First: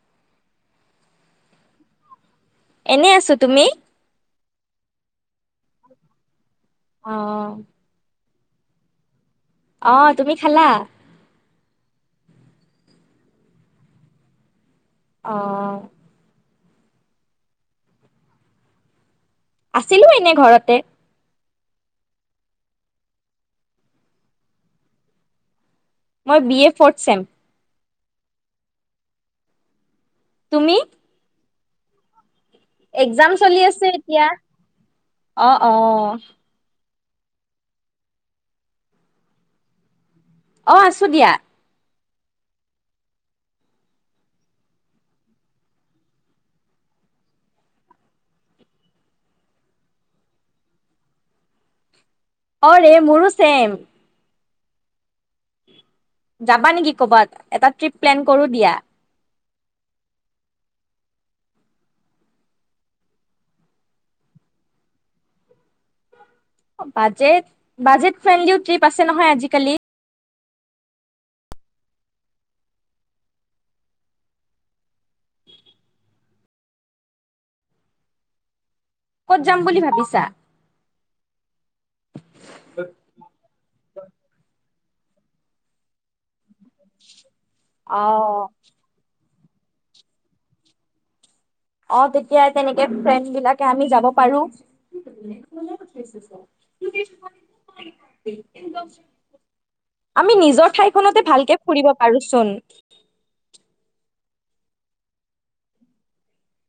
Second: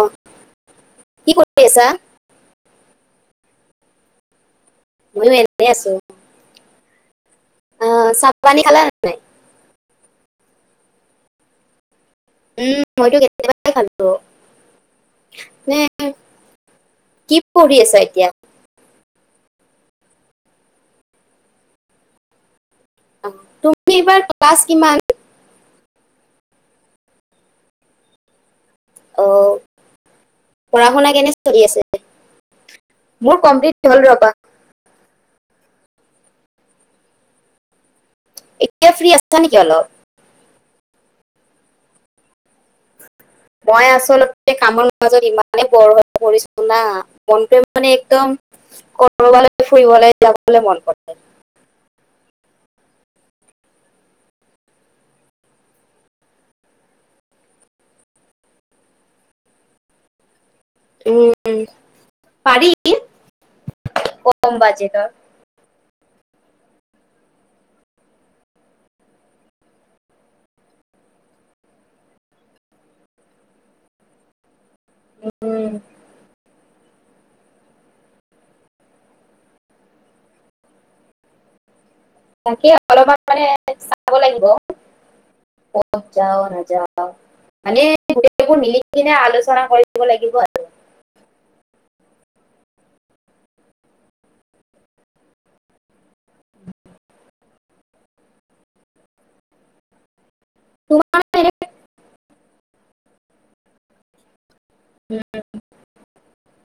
অ কি কৰি আছা? এনে আছো তুমি? ময়ো এনেই আছো। আহ। চ পানী খালা ন নাই? অ তুমি খালা? উম মইতো কেতিয়াবে খালো। আহ। নে কি পঢ়ি আছ এতিয়া? আছিলো এনে ঘৰতে তুমি এইবাৰ ক্লাছ কিমান? মই বি এ ফৰ্থ ছেম। অ'। পঢ়া-শুনা কেনে। চলি আছে। এক্‌জাম মোৰ চলি কমপ্লিট আছে হ'ল এতিয়া। ৰবা অ', অ'। এতিয়া ফ্ৰী আছা নেকি অলপ? অ', আছোঁ দিয়া। মই আচলতে কামৰ মাজত ইমানেই বৰ হৈ পৰিছোঁ না, মনটো মানে একদম কৰবালৈ ফুৰিবলৈ যাবলৈ মন কৰে। অ'ৰে মোৰো চেইম। যাবা নেকি ক'বাত এটা ট্ৰিপ প্লেন কৰো দিয়া। উম, পাৰি কম বাজেটৰ। বাজেট বাজেট ফ্ৰেণ্ডলিও ট্ৰিপ আছে নহয় আজিকালি। উম। ক'ত যাম বুলি ভাবিছা? তাকে অলপমান মানে চাব লাগিব। কত যাওঁ ন? যাওঁ, মানে অ গোটেইবিলাক মিলি কিনে আলোচ [unintelligible] কৰিব লাগিব। অ তেতিয়া তেনেকে ফ্ৰেণ্ড বিলাকে আমি যাব। পাৰোঁ। আমি নিজৰ তোমাৰ ঠাইখনতে মানে এনে ভালকে ফুৰিব পাৰোঁচোন। উম।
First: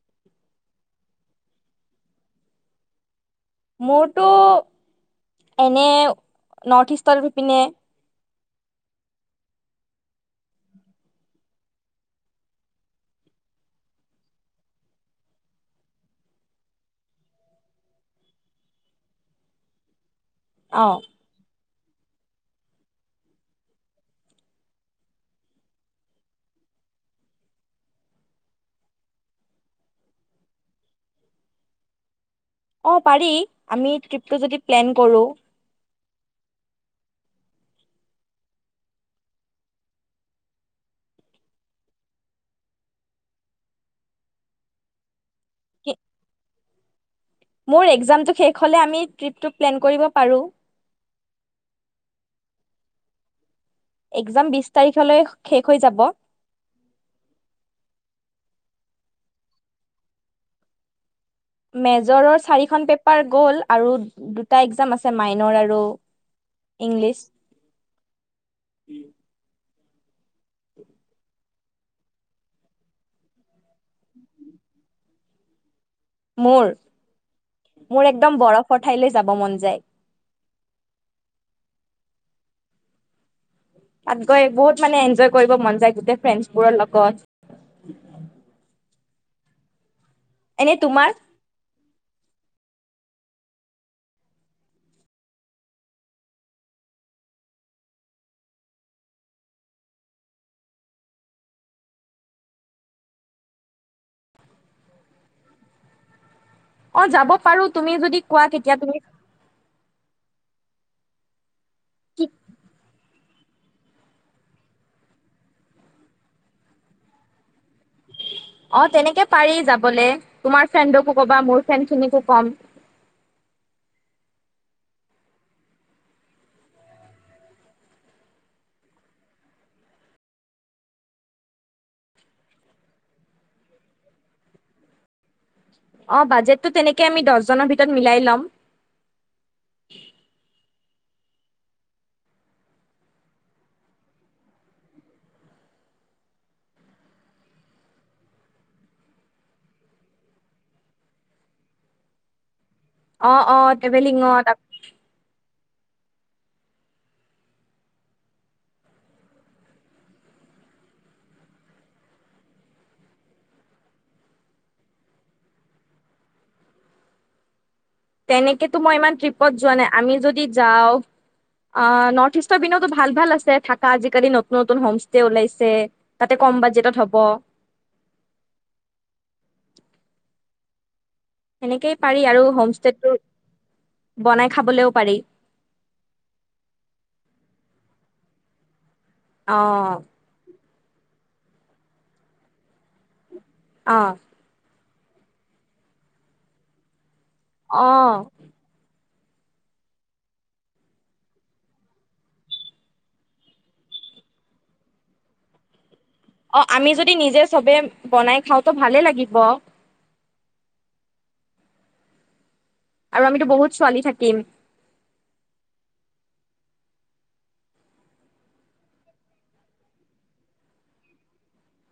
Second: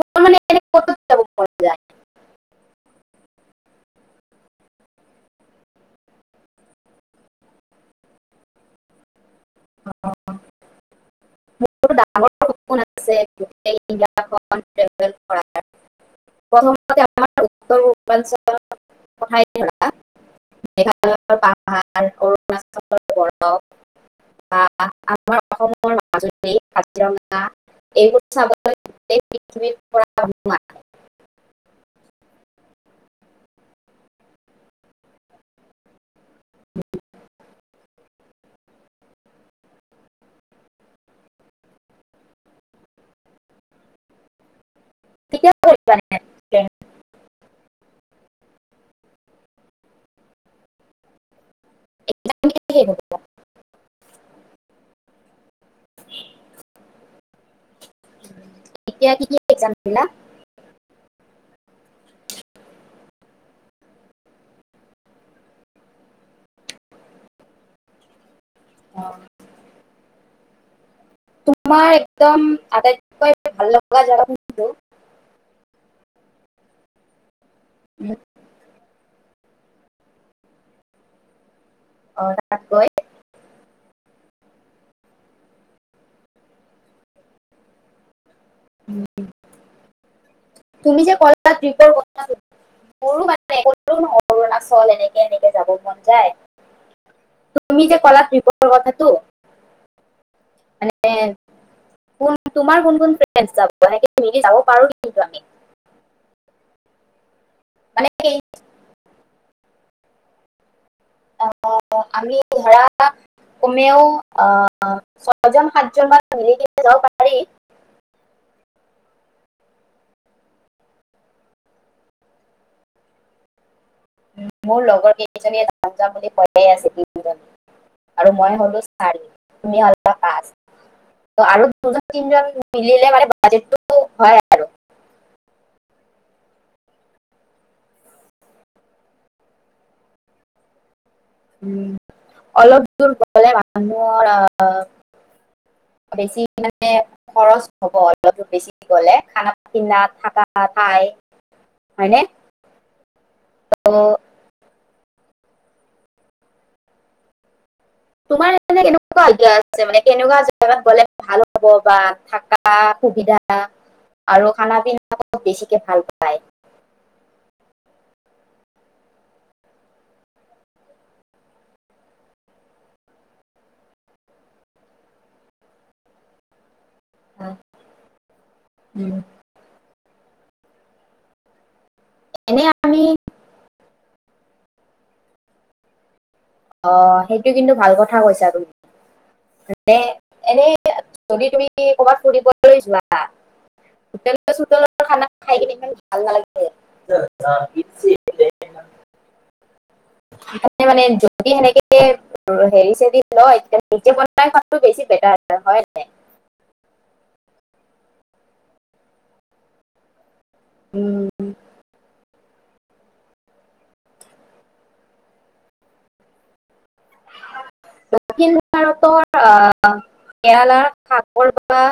তোমাৰ মানে এনে ক'ত ক'ত যাব মন যায়? মোৰতো এনে নৰ্থ-ইষ্টৰ সিপিনে। [unintelligible] আছে। [unintelligible] [inaudible] প্ৰথমতে আমাৰ উত্তৰ পূৰ্বাঞ্চলৰ অ', [unintelligible] ভাল। অৰুণাচলৰ বৰফ বা আমাৰ অসমৰ মাজুলী। এই কাজিৰঙা, এইবোৰ চাবলৈ গোটেই পৃথিৱীৰ পৰা [unintelligible] অ', পাৰি আমি ট্ৰিপটো যদি প্লেন কৰোঁ। কেতিয়া কৰিবানে মোৰ এক্‌জামটো শেষ। হ'লে আমি ট্ৰিপটো প্লেন কৰিব পাৰোঁ। [unintelligible] এক্‌জাম বিছ তাৰিখলৈ শেষ হৈ যাব। এতিয়া কি কি এক্‌জাম দিলা? মেজৰৰ চাৰিখন পেপাৰ গ'ল, আৰু দুটা এক্‌জাম আছে মাইনৰ আৰু ইংলিছ। অ'। [inaudible] তোমাৰ একদম আটাইতকৈ ভাল লগা জাগা কোনটো? মোৰ? মোৰ একদম বৰফৰ ঠাইলে যাব মন। যায়। অ তাত গৈ। তাত গৈ বহুত মানে এনজয় কৰিব মন যায়, গোটেই ফ্ৰেণ্ডছবোৰৰ লগত। [inaudible] এনে তুমি তোমাৰ যে কলা, ট্ৰিপৰ কথা। [unintelligible] মোৰো অৰুণাচল এনেকে এনেকে যাব মন যায়। তুমি যে কলা টিপৰ কথাটো, মানে কোন তোমাৰ কোন কোন ফ্ৰেড যাব সে তি যাব পাৰোঁ নেকি আমি? অ যাব। পাৰোঁ তুমি মানে যদি কি, কোৱা কেতিয়া তুমি। অ কি আমি ধৰা কমেও আহ ছয়জন সাতজনমান মিলি যাব পাৰি। অ তেনেকে পাৰি যাবলে তোমাৰ ফ্ৰেণ্ডকো কবা মোৰ ফ্ৰেণ্ড খিনিকো কম। মোৰ লগৰ কেইজনীয়ে যাম যাম বুলি কৈয়েই আছে। তিনিজনী আৰু মই হলো চাৰি তুমি হলা পাঁচ আৰু দুজন তিনিজন মিলিলে মানে বাজেটতো হয় আৰু। অ বাজেটটো তেনেকে আমি দহজনৰ ভিতৰত মিলাই ল'ম। উ অলপ দূৰ গলে মানুহৰ আহ বেছি মানে খৰচ হব, অলপ দূৰ বেছি গলে খানা পিনা থাকা ঠাই হয়নে? অ অ তো ট্ৰেভেলিঙত ত তোমাৰ এ কেনেকুৱা আজ্ঞা আছে মানে কেনেকুৱা জেগাত গলে ভাল হব বা থকা সুবিধা আৰু খানা পিনা খব বেছিকে ভাল পায়। তেনেকেতো মই ইমান ট্ৰিপত যোৱা নাই, আমি যদি যাওঁ আঁহ নৰ্থ ইষ্টৰ পিনতো ভাল ভাল আছে থাকা আজিকালি নতুন নতুন হোম ষ্টে ওলাইছে তাতে কম বাজেটত। হ'ব [inaudible] এনেকেই পাৰি আৰু এনে আমি হোমস্তেটো বনাই খাবলেও পাৰি। অ সেইটো কিন্তু ভাল কথা কৈছা তুমি। অ এনেই এনেই। যদি তুমি কবাত ফুৰিবলৈ যোৱা। অ সোতেলত খা খাই কিনে ইমান ভাল নালাগে। অ অ। মানে। যদি সেনেকে হেৰি চ লয় তে নিজে বনাই খোৱাটো বেছি বেটাৰ হয়। অ আমি যদি নিজে চবে বনাই খাওঁতো ভালে লাগিব। উম। আৰু আমিটোটো বহুত ছোৱালী থাকিম। দক্ষিণ ভাৰতৰ আহ কেৰালাৰ সাগৰ বা।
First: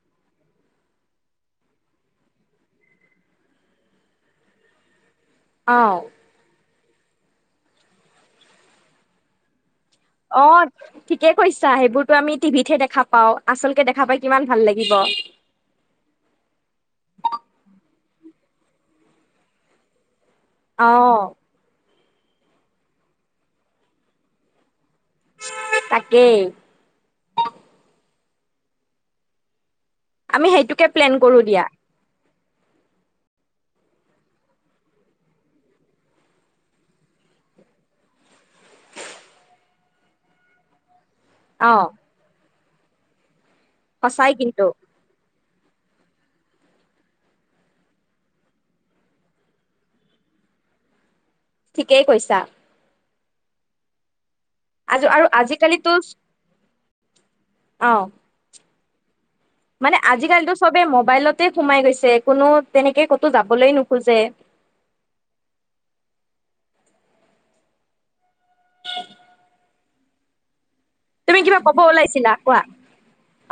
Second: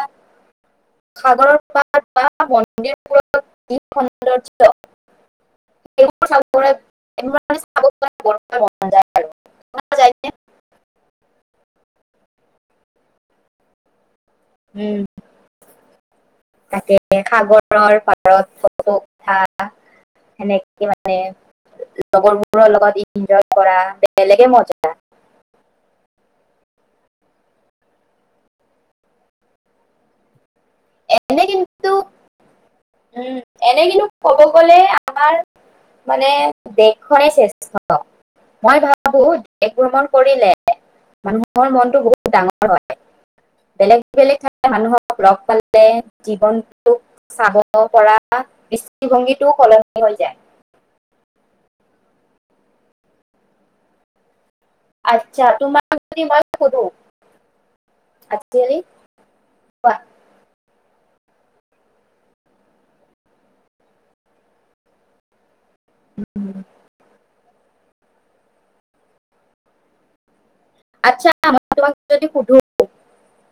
সাগৰৰ প বা মন্দিৰবোৰত স। অ এইবোৰ চৰে আৰু মন যায় নে? অ ঠিকে কৈছা সেইবোৰতো আমি টিভিতহে দেখা পাও আচলতেে দেখা পাই কিমান ভাল লাগিব। ততে সাগৰৰ পাৰত ফটো উঠা। সেনেকে মানে। অঁ লগৰবোৰৰ লগত এনজয় কৰা বেলেগে মজা। তাকেই। আমি সেইটো। প্লেন কৰো এনে দিয়া। কিন্তু উম এনে কিন্তু ক'ব গলে আমাৰ মানে দেশখনে শ্ৰেষ্ঠ মই ভাবো দেশ ভ্ৰমণ কৰিলে মানুহৰ অঁ মনতটো বহুত ডাঙৰ। হয়। বেলেগ সঁচাই বেলেগ কিন্তু ঠাই মানুহক লগ পালে। জীৱনটোক চাব। পৰা দৃষ্টিভংগীটো সলনি হৈ যায়। ঠিকেই কৈছা। আজ আৰু আচ্ছা তোম আজিকালিতো ম কৰ। অঁ আতিযালি মানে আজিকালিটো। চবে মোবাইলতে সোমাই গৈছে কোনো তেনেকে ক'তো যাবলৈ নোখোজে। উম [unintelligible] ন [unintelligible] আচ্ছা মই ক'ব তোমাক যদি ওলাইছিলা সুধো কোৱা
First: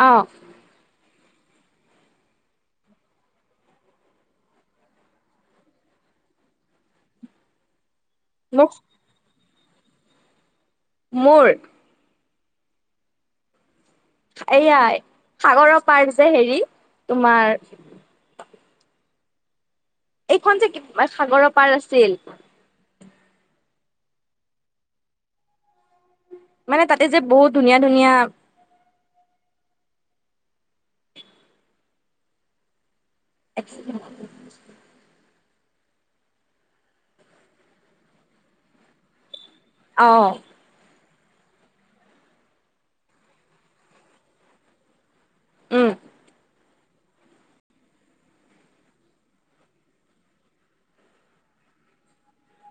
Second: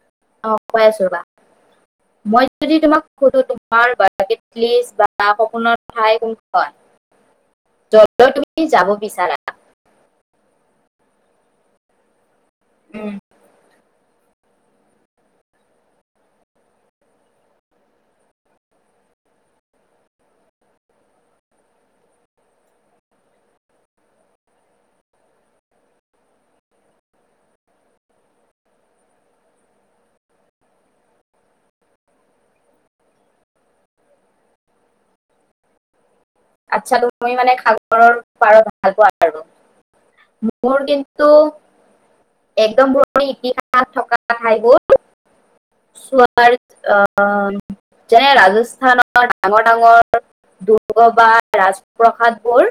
অঁ অ কৈ আছো বা। মই যদি তোমাক সোধো তোমাৰলি বা সপোনৰ ঠাই। ত তুমি মোক যাব বিচাৰা। মোৰ উম এয়াই সাগৰৰ পাৰ যে হেৰি তোমাৰ এইখন যে সাগৰৰ পাৰ আছিল। মানে তাতে যে বহুত ধুনীয়া ধুনীয়া [inaudible] [unintelligible] আচ্ছা তুমি মানে সাগৰৰ পাৰত নোযোৱা আৰু। অঁ মোৰ কিন টো একদম পুৰণি ইতিহাস থকা ঠাইবোৰ উম চোৱাৰ অহ যেনে ৰাজস্থানৰ ডাঙৰ ডাঙৰ দুৰ্গ বা ৰাজপ্ৰসাদ বোৰ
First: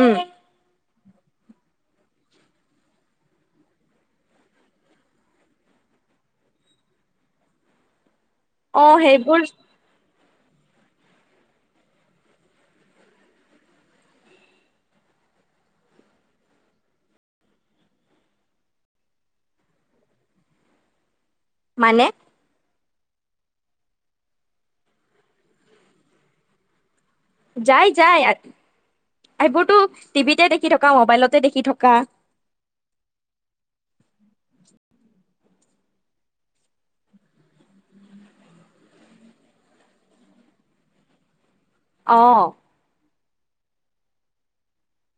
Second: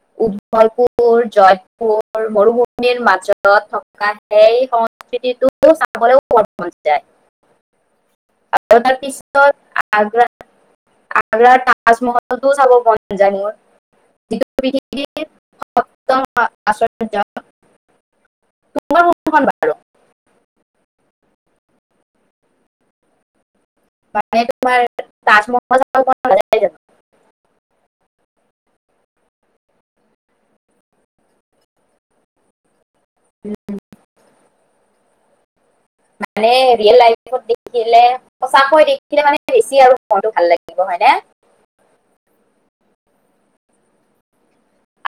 উম [unintelligible] পুৰ, জয়পুৰ মৰুভূণিৰ মাজত থকা সেই সংস্কৃতিটো চাবলৈও বত মন যায়। অঁ [unintelligible] সেইবোৰ পিছত আগ্ৰা আগ্ৰাৰ তাজমহলতো চাব মন যায় মোৰ। যিটো পৃথিৱীৰ [unintelligible] মানে? মানে তোমাৰ তাজমহল চাব মন নাযায় জানো? যাই যাই। আহবোৰতো টিভিতে দেখি থকা মোবাইলোতে দেখি থকা। মানে ৰিয়েল লাইফত দেখিলে সঁচাকৈ দেখিলে মানে বেছি আৰু মনটো ভাল লাগিব। হয়নে? অ।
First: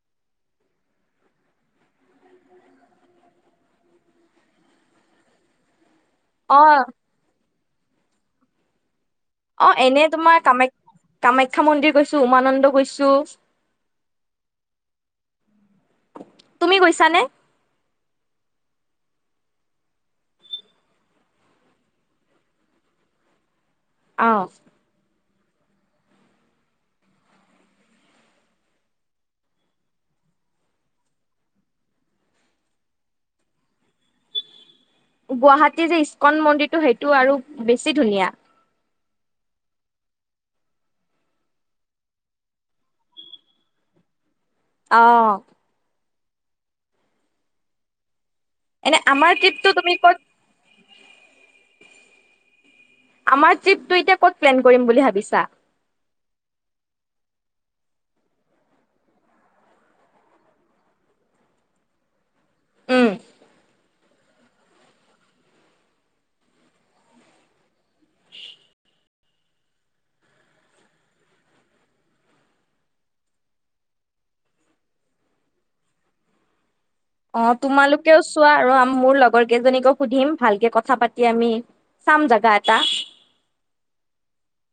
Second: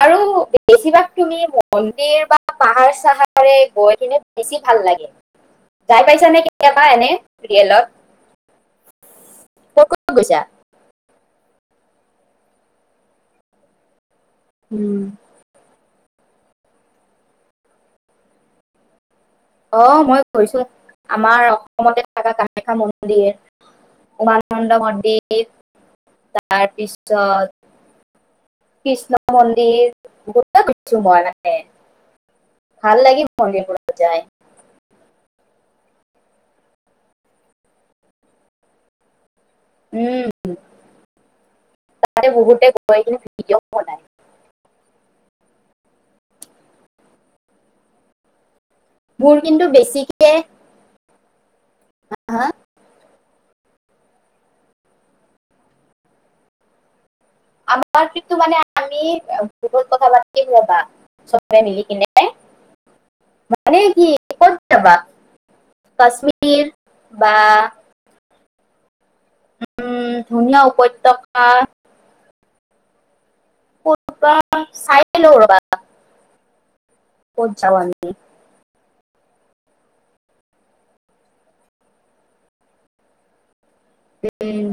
আৰু বেছিভাগ তুমি মন্দিৰ বা পাহাৰ চাহাৰে গৈ কিনে বেছি ভাল লাগে। যাই পাইছা নে অ কেতিয়াবা এনে? ৰিয়েলত অ ক'ত এনেই ক'ত তোমাৰ গৈছা কামাখ্য কামাখ্যা মন্দিৰ গৈছো, উমানন্দ গৈছো। হুও। তুমি গৈছানে? অ মই গৈছো। আমাৰ অসমতে থকা কামাখ্যা মন্দিৰ অ উমানণ্ড মন্দিৰ [unintelligible] তাৰপিছত কৃষ্ণ মন্দিৰ গ কিছু মই মানে, ভাল লাগে মন্দিৰবোৰত যায়। গুৱাহাটীৰ যে ইস্কন মন্দিৰটো সেইটো আৰু বেছি ধুনীয়া। উম, তাতে বহুতে গৈ কেনে ভিডিঅ' বনায়। অ'। এনে আমাৰ মোৰ কিন্তু ট্ৰিপটো তুমি ক'ত বেছিকে হ হা। আমাৰ ট্ৰিপটো এতিয়া ক'ত প্লেন কৰিম বুলি ভাবিছা? আমাৰ কিন্তু মানে আমি গ্ৰুপত কথা ৰ'বা চবে মিলি কিনে উম মানে কি ক'ত যাবা? কাশ্মীৰ বা [inaudible] উম, ধুনীয়া উপত্যকা। ক'ত বা চাই লওঁ ৰ'বা। ক'ত অ', যাওঁ আমি তোমালোকেও চোৱা আৰু মোৰ লগ লগৰ কেইজনীকো সুধিম ভালকে কথা পাতি আমি চাম জাগা এটা। উম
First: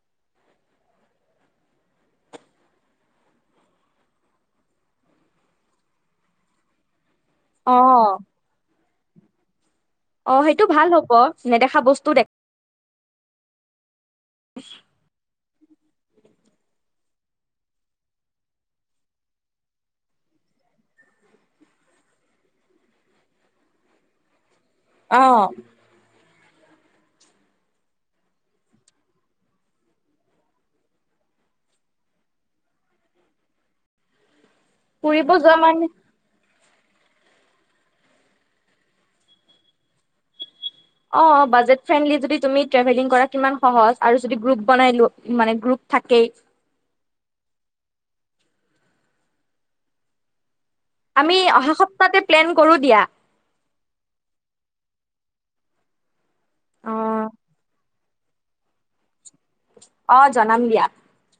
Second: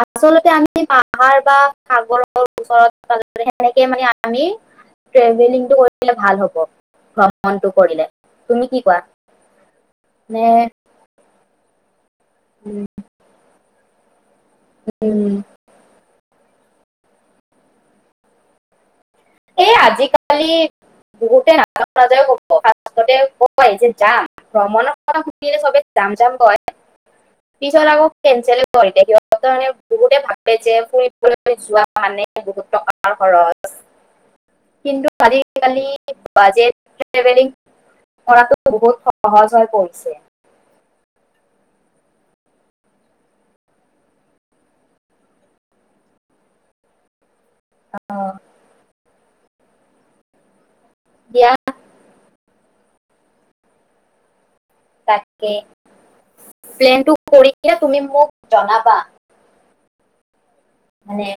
আচলতে আমি পাহাৰ বা সাগৰৰ ওচৰত সেনেকে মানে আমি টেভেলিংটো কৰিলে ভাল হব মনটো অ কৰিলে তুমি কি কোৱা অ নে সেইটো ভাল হ'ব নেদেখা বস্তু দেখ উম এই আজিকালি বহুতে নাজ [unintelligible] যায় কব কব যে যাম ভ্ৰমণৰ অ ক সুধিলে চবে যাম যাম পিছত আকৌ কেনচেল কৰি সিহঁতে বহুতে ভাবে যে ফুৰিবলৈ যোৱা মানে বহুত টকাৰ খৰচ কিন্তু ফুৰিব যোৱা আদিকালি মানে বাজেট ট্ৰেভেলিং কৰাটো বহুত সহজ হৈ পৰিছে অ বাজেট লি [unintelligible] কৰা কিন্ত সহজ আৰু্ ৰন [unintelligible] থাকেই আহ আমি দিয়া অহা সপ্তাহতে প্লেন কৰো দিয়া তাকে প্লেনটো অ', কৰি তুমি মোক জনাবা অ জনাম দিয়া উ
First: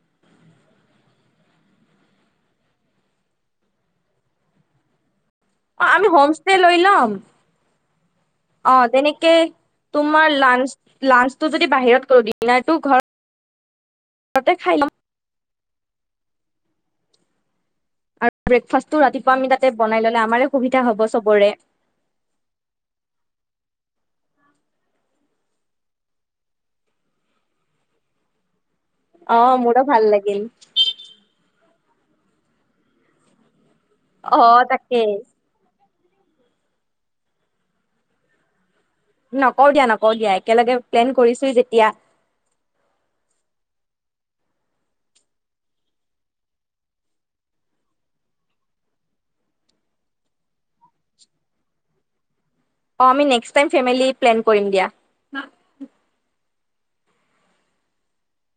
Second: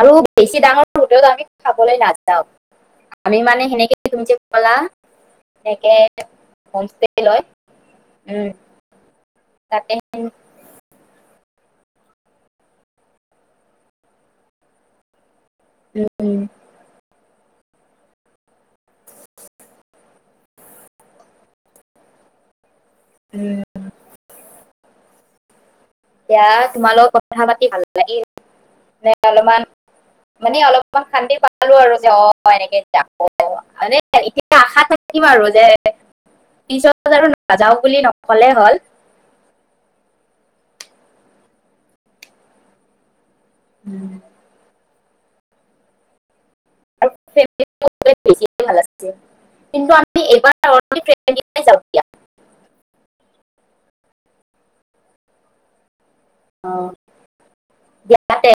আৰু বেছি ডাঙৰ হোটেলত আমি খাবলৈ নাযাওঁ আমি মানে সেনেকে তুমি যে কলা অ এনেকে আমি হোম ষ্টে লৈ হোমষ্টে লাম লৈ উম অ তেনেকে তাতে তোমাৰ উম লান্স লান্স তটো যদি বাহিৰত কৰো দিনাৰতটো ঘৰত ততে খাই লম এই আৰু ব্ৰেকফাষ্টটো ৰাতিপুৱা আমি তাতে বনাই ললে আমাৰে সুবিধা হ'ব চবৰে উম য়া [unintelligible] তোমালগত কথা পাতি ভাল লাগিল ন অ', অলপমান মোৰো ভাল লাগিল মানে অলপমান খান্দি প ালো আৰু যে অ এনেকে যাব মানে এতিয়া অ', আশা তাকেই থাকিম আৰু যে পিছত আৰু নাযাও বুলি নকলে হল নকৰওঁ দিয়া নকৰ দিয়া একেলগে প্লেন কৰিছো যেতিয়া উম কিন্তুি এবাৰ অ আমি্ নেস্ক টাইম ফেমেলি প্লেনিং কৰিড় দিয়া অ দতে